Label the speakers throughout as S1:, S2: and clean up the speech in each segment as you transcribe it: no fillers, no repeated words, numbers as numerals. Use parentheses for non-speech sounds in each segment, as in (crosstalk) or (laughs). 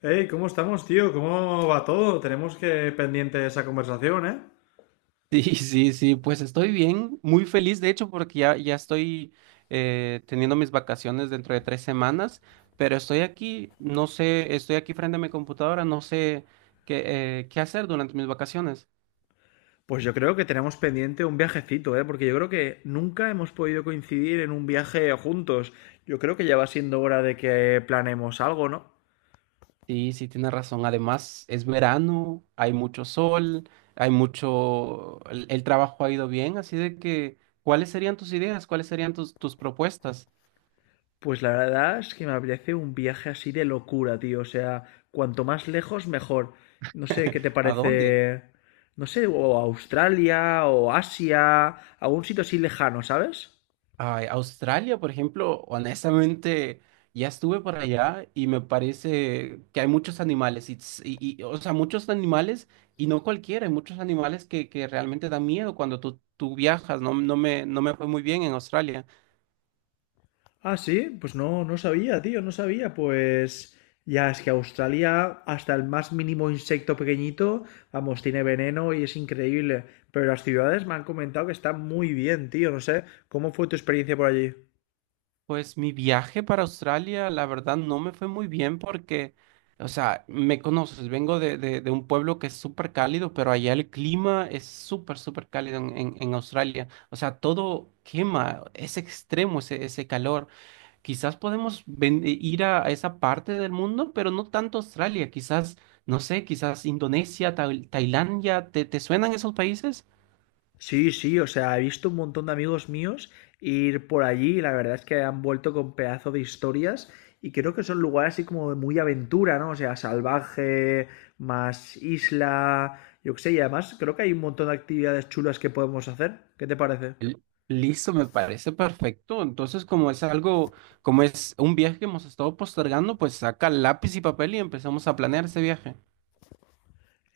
S1: Hey, ¿cómo estamos, tío? ¿Cómo va todo? Tenemos que pendiente esa conversación, ¿eh?
S2: Sí, sí, sí, pues estoy bien, muy feliz de hecho porque ya estoy teniendo mis vacaciones dentro de 3 semanas, pero estoy aquí, no sé, estoy aquí frente a mi computadora, no sé qué, qué hacer durante mis vacaciones.
S1: Pues yo creo que tenemos pendiente un viajecito, ¿eh? Porque yo creo que nunca hemos podido coincidir en un viaje juntos. Yo creo que ya va siendo hora de que planeemos algo, ¿no?
S2: Sí, sí, tienes razón, además es verano, hay mucho sol, hay mucho, el trabajo ha ido bien, así de que, ¿cuáles serían tus ideas? ¿Cuáles serían tus propuestas?
S1: Pues la verdad es que me parece un viaje así de locura, tío. O sea, cuanto más lejos, mejor. No sé, ¿qué te
S2: ¿A dónde?
S1: parece? No sé, o Australia, o Asia, algún sitio así lejano, ¿sabes?
S2: Ay, Australia, por ejemplo, honestamente, ya estuve por allá y me parece que hay muchos animales, o sea, muchos animales, y no cualquiera, hay muchos animales que realmente dan miedo cuando tú viajas, no, no me fue muy bien en Australia.
S1: Ah, sí, pues no, no sabía, tío, no sabía. Pues ya es que Australia, hasta el más mínimo insecto pequeñito, vamos, tiene veneno y es increíble. Pero las ciudades me han comentado que están muy bien, tío, no sé. ¿Cómo fue tu experiencia por allí?
S2: Pues mi viaje para Australia, la verdad, no me fue muy bien porque, o sea, me conoces, vengo de, de un pueblo que es súper cálido, pero allá el clima es súper, súper cálido en, en Australia. O sea, todo quema, es extremo ese calor. Quizás podemos ir a esa parte del mundo, pero no tanto Australia. Quizás, no sé, quizás Indonesia, Tailandia, ¿te, te suenan esos países?
S1: Sí, sí, o sea, he visto un montón de amigos míos ir por allí y la verdad es que han vuelto con pedazo de historias y creo que son lugares así como de muy aventura, ¿no? O sea, salvaje, más isla, yo qué sé, y además creo que hay un montón de actividades chulas que podemos hacer. ¿Qué te parece?
S2: L- Listo, me parece perfecto. Entonces, como es algo, como es un viaje que hemos estado postergando, pues saca lápiz y papel y empezamos a planear ese viaje.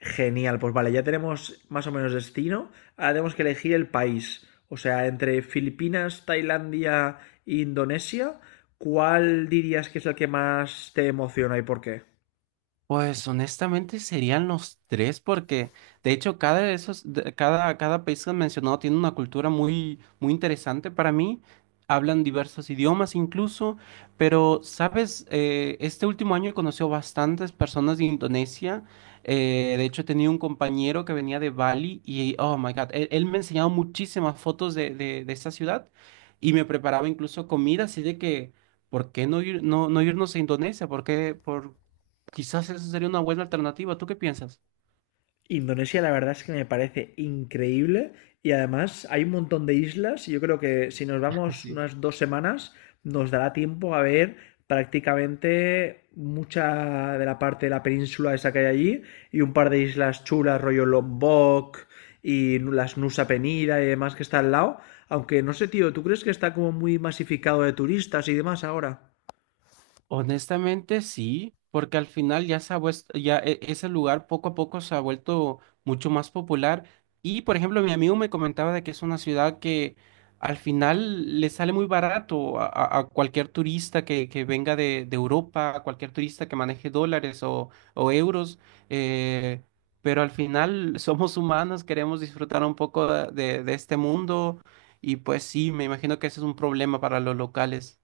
S1: Genial, pues vale, ya tenemos más o menos destino. Ahora tenemos que elegir el país. O sea, entre Filipinas, Tailandia e Indonesia, ¿cuál dirías que es el que más te emociona y por qué?
S2: Pues honestamente serían los tres porque de hecho cada de esos de- cada cada país que han mencionado tiene una cultura muy muy interesante para mí. Hablan diversos idiomas incluso, pero sabes, eh, este último año he conocido bastantes personas de Indonesia. De hecho tenía un compañero que venía de Bali y oh my God, él me enseñaba muchísimas fotos de, de esta ciudad y me preparaba incluso comida, así de que ¿por qué no ir no no irnos a Indonesia? ¿Por qué por Quizás esa sería una buena alternativa. ¿Tú qué piensas?
S1: Indonesia, la verdad es que me parece increíble y además hay un montón de islas y yo creo que si nos
S2: (laughs)
S1: vamos
S2: Sí.
S1: unas 2 semanas nos dará tiempo a ver prácticamente mucha de la parte de la península esa que hay allí y un par de islas chulas, rollo Lombok y las Nusa Penida y demás que está al lado. Aunque no sé, tío, ¿tú crees que está como muy masificado de turistas y demás ahora?
S2: Honestamente sí, porque al final ya se ha vuest- ya e- ese lugar poco a poco se ha vuelto mucho más popular. Y por ejemplo, mi amigo me comentaba de que es una ciudad que al final le sale muy barato a, a cualquier turista que venga de Europa, a cualquier turista que maneje dólares o euros. eh, pero al final (laughs) somos humanos, queremos disfrutar un poco de este mundo. Y pues sí, me imagino que ese es un problema para los locales.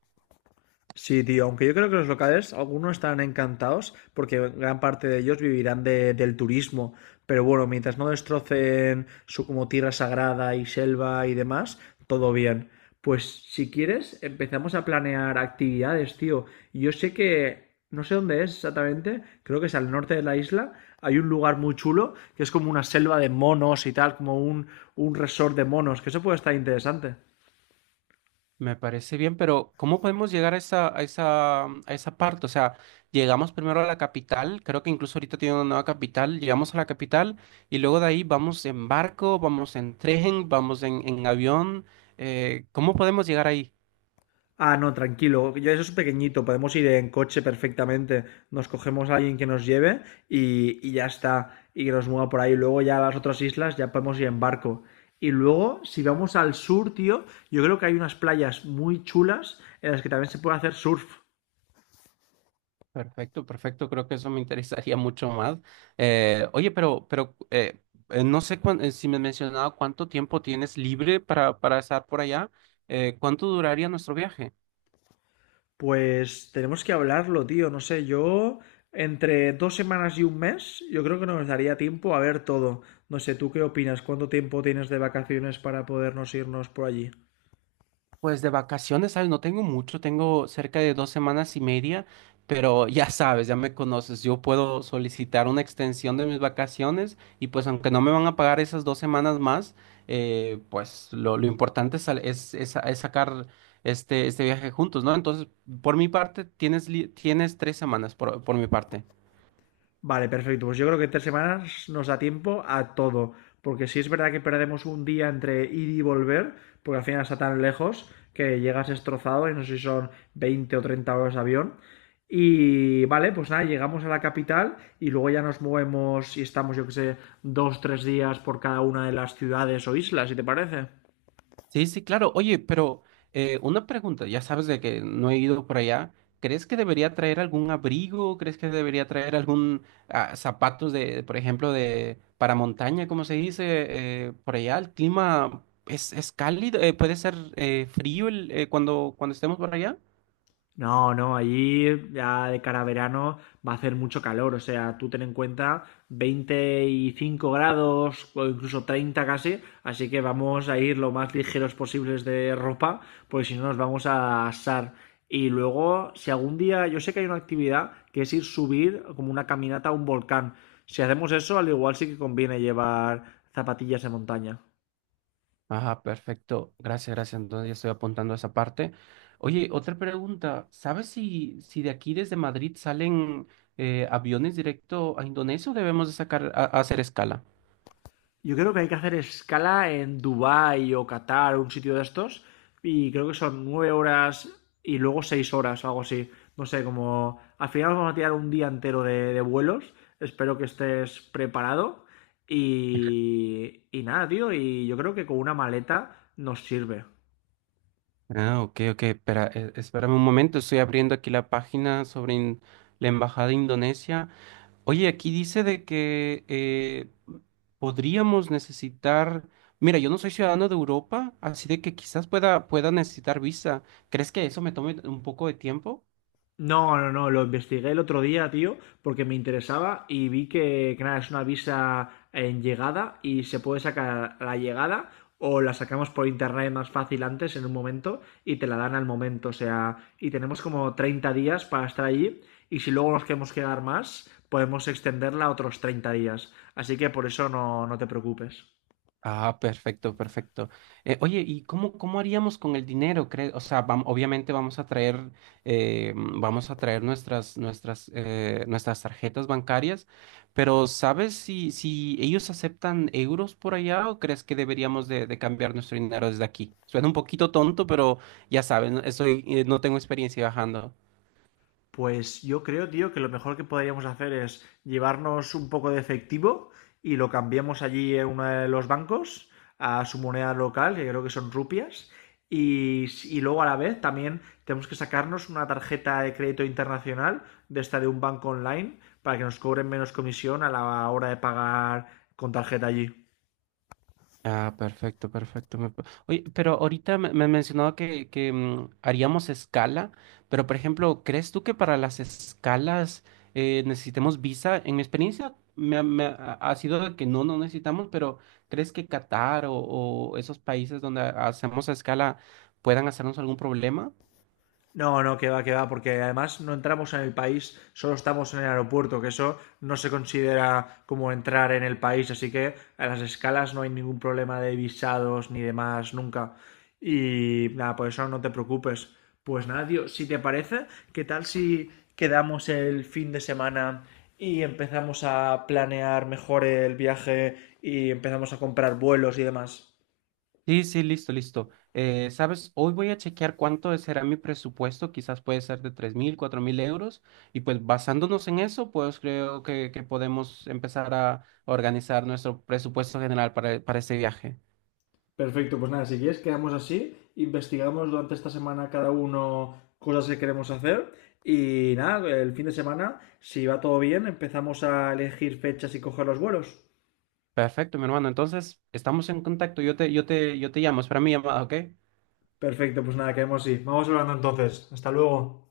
S1: Sí, tío, aunque yo creo que los locales, algunos estarán encantados porque gran parte de ellos vivirán del turismo. Pero bueno, mientras no destrocen su como tierra sagrada y selva y demás, todo bien. Pues si quieres, empezamos a planear actividades, tío. Yo sé que, no sé dónde es exactamente, creo que es al norte de la isla. Hay un lugar muy chulo que es como una selva de monos y tal, como un resort de monos, que eso puede estar interesante.
S2: Me parece bien, pero ¿cómo podemos llegar a esa, a esa, a esa parte? O sea, llegamos primero a la capital, creo que incluso ahorita tiene una nueva capital, llegamos a la capital y luego de ahí vamos en barco, vamos en tren, vamos en avión. ¿Cómo podemos llegar ahí?
S1: Ah, no, tranquilo. Yo eso es pequeñito. Podemos ir en coche perfectamente. Nos cogemos a alguien que nos lleve y ya está. Y que nos mueva por ahí. Luego ya a las otras islas ya podemos ir en barco. Y luego, si vamos al sur, tío, yo creo que hay unas playas muy chulas en las que también se puede hacer surf.
S2: Perfecto, perfecto, creo que eso me interesaría (laughs) mucho más. Oye, pero no sé si me has mencionado cuánto tiempo tienes libre para estar por allá, ¿cuánto duraría nuestro viaje?
S1: Pues tenemos que hablarlo, tío. No sé, yo entre 2 semanas y un mes, yo creo que nos daría tiempo a ver todo. No sé, ¿tú qué opinas? ¿Cuánto tiempo tienes de vacaciones para podernos irnos por allí?
S2: Pues de vacaciones, ¿sabes? No tengo mucho, tengo cerca de 2 semanas y media, pero ya sabes, ya me conoces, yo puedo solicitar una extensión de mis vacaciones y pues aunque no me van a pagar esas 2 semanas más, pues lo importante es, es sacar este viaje juntos, ¿no? Entonces, por mi parte, tienes 3 semanas, por mi parte.
S1: Vale, perfecto. Pues yo creo que 3 semanas nos da tiempo a todo. Porque si es verdad que perdemos un día entre ir y volver, porque al final está tan lejos que llegas destrozado y no sé si son 20 o 30 horas de avión. Y vale, pues nada, llegamos a la capital y luego ya nos movemos y estamos, yo que sé, dos, tres días por cada una de las ciudades o islas, si te parece.
S2: Sí, sí, claro. Oye, pero una pregunta, ya sabes de que no he ido por allá. ¿Crees que debería traer algún abrigo? ¿Crees que debería traer algún ah, zapatos de, por ejemplo, de para montaña, como se dice por allá? El clima es cálido, puede ser frío cuando estemos por allá.
S1: No, no, allí ya de cara a verano va a hacer mucho calor, o sea, tú ten en cuenta 25 grados o incluso 30 casi, así que vamos a ir lo más ligeros posibles de ropa, porque si no nos vamos a asar. Y luego, si algún día, yo sé que hay una actividad que es ir subir como una caminata a un volcán, si hacemos eso, al igual sí que conviene llevar zapatillas de montaña.
S2: Ajá, perfecto. Gracias, gracias. Entonces ya estoy apuntando esa parte. Oye, otra pregunta. ¿Sabes si, si de aquí desde Madrid salen aviones directo a Indonesia o debemos de a hacer escala?
S1: Yo creo que hay que hacer escala en Dubái o Qatar, un sitio de estos, y creo que son 9 horas y luego 6 horas o algo así. No sé, como al final vamos a tirar un día entero de vuelos. Espero que estés preparado. Y nada, tío, y yo creo que con una maleta nos sirve.
S2: Ah, ok, ok. Espera, espérame un momento. Estoy abriendo aquí la página sobre la Embajada de Indonesia. Oye, aquí dice de que podríamos necesitar... Mira, yo no soy ciudadano de Europa, así de que quizás pueda necesitar visa. ¿Crees que eso me tome un poco de tiempo?
S1: No, no, no, lo investigué el otro día, tío, porque me interesaba y vi que nada, es una visa en llegada y se puede sacar a la llegada o la sacamos por internet más fácil antes en un momento y te la dan al momento, o sea, y tenemos como 30 días para estar allí y si luego nos queremos quedar más, podemos extenderla a otros 30 días, así que por eso no, no te preocupes.
S2: Ah, perfecto, perfecto. Oye, ¿y cómo, cómo haríamos con el dinero? O sea, obviamente vamos a traer, vamos a traer nuestras, nuestras tarjetas bancarias, pero ¿sabes si, si ellos aceptan euros por allá o crees que deberíamos de cambiar nuestro dinero desde aquí? Suena un poquito tonto, pero ya saben, estoy, no tengo experiencia viajando.
S1: Pues yo creo, tío, que lo mejor que podríamos hacer es llevarnos un poco de efectivo y lo cambiamos allí en uno de los bancos a su moneda local, que creo que son rupias. Y luego a la vez también tenemos que sacarnos una tarjeta de crédito internacional de esta de un banco online para que nos cobren menos comisión a la hora de pagar con tarjeta allí.
S2: Ah, perfecto, perfecto. Oye, pero ahorita me mencionaba que haríamos escala, pero por ejemplo, ¿crees tú que para las escalas necesitemos visa? En mi experiencia me ha sido de que no, no necesitamos, pero ¿crees que Qatar o esos países donde hacemos escala puedan hacernos algún problema?
S1: No, no, que va, porque además no entramos en el país, solo estamos en el aeropuerto, que eso no se considera como entrar en el país, así que a las escalas no hay ningún problema de visados ni demás, nunca. Y nada, por eso no te preocupes. Pues nada, tío, si te parece, ¿qué tal si quedamos el fin de semana y empezamos a planear mejor el viaje y empezamos a comprar vuelos y demás?
S2: Sí, sí, listo, listo. ¿Sabes? Hoy voy a chequear cuánto será mi presupuesto, quizás puede ser de 3.000, 4.000 euros, y pues basándonos en eso, pues creo que podemos empezar a organizar nuestro presupuesto general para ese viaje.
S1: Perfecto, pues nada, si quieres quedamos así, investigamos durante esta semana cada uno cosas que queremos hacer y nada, el fin de semana, si va todo bien, empezamos a elegir fechas y coger los vuelos.
S2: Perfecto, mi hermano. Entonces, estamos en contacto. Yo te llamo, espera mi llamada, ¿ok?
S1: Perfecto, pues nada, quedamos así. Vamos hablando entonces. Hasta luego.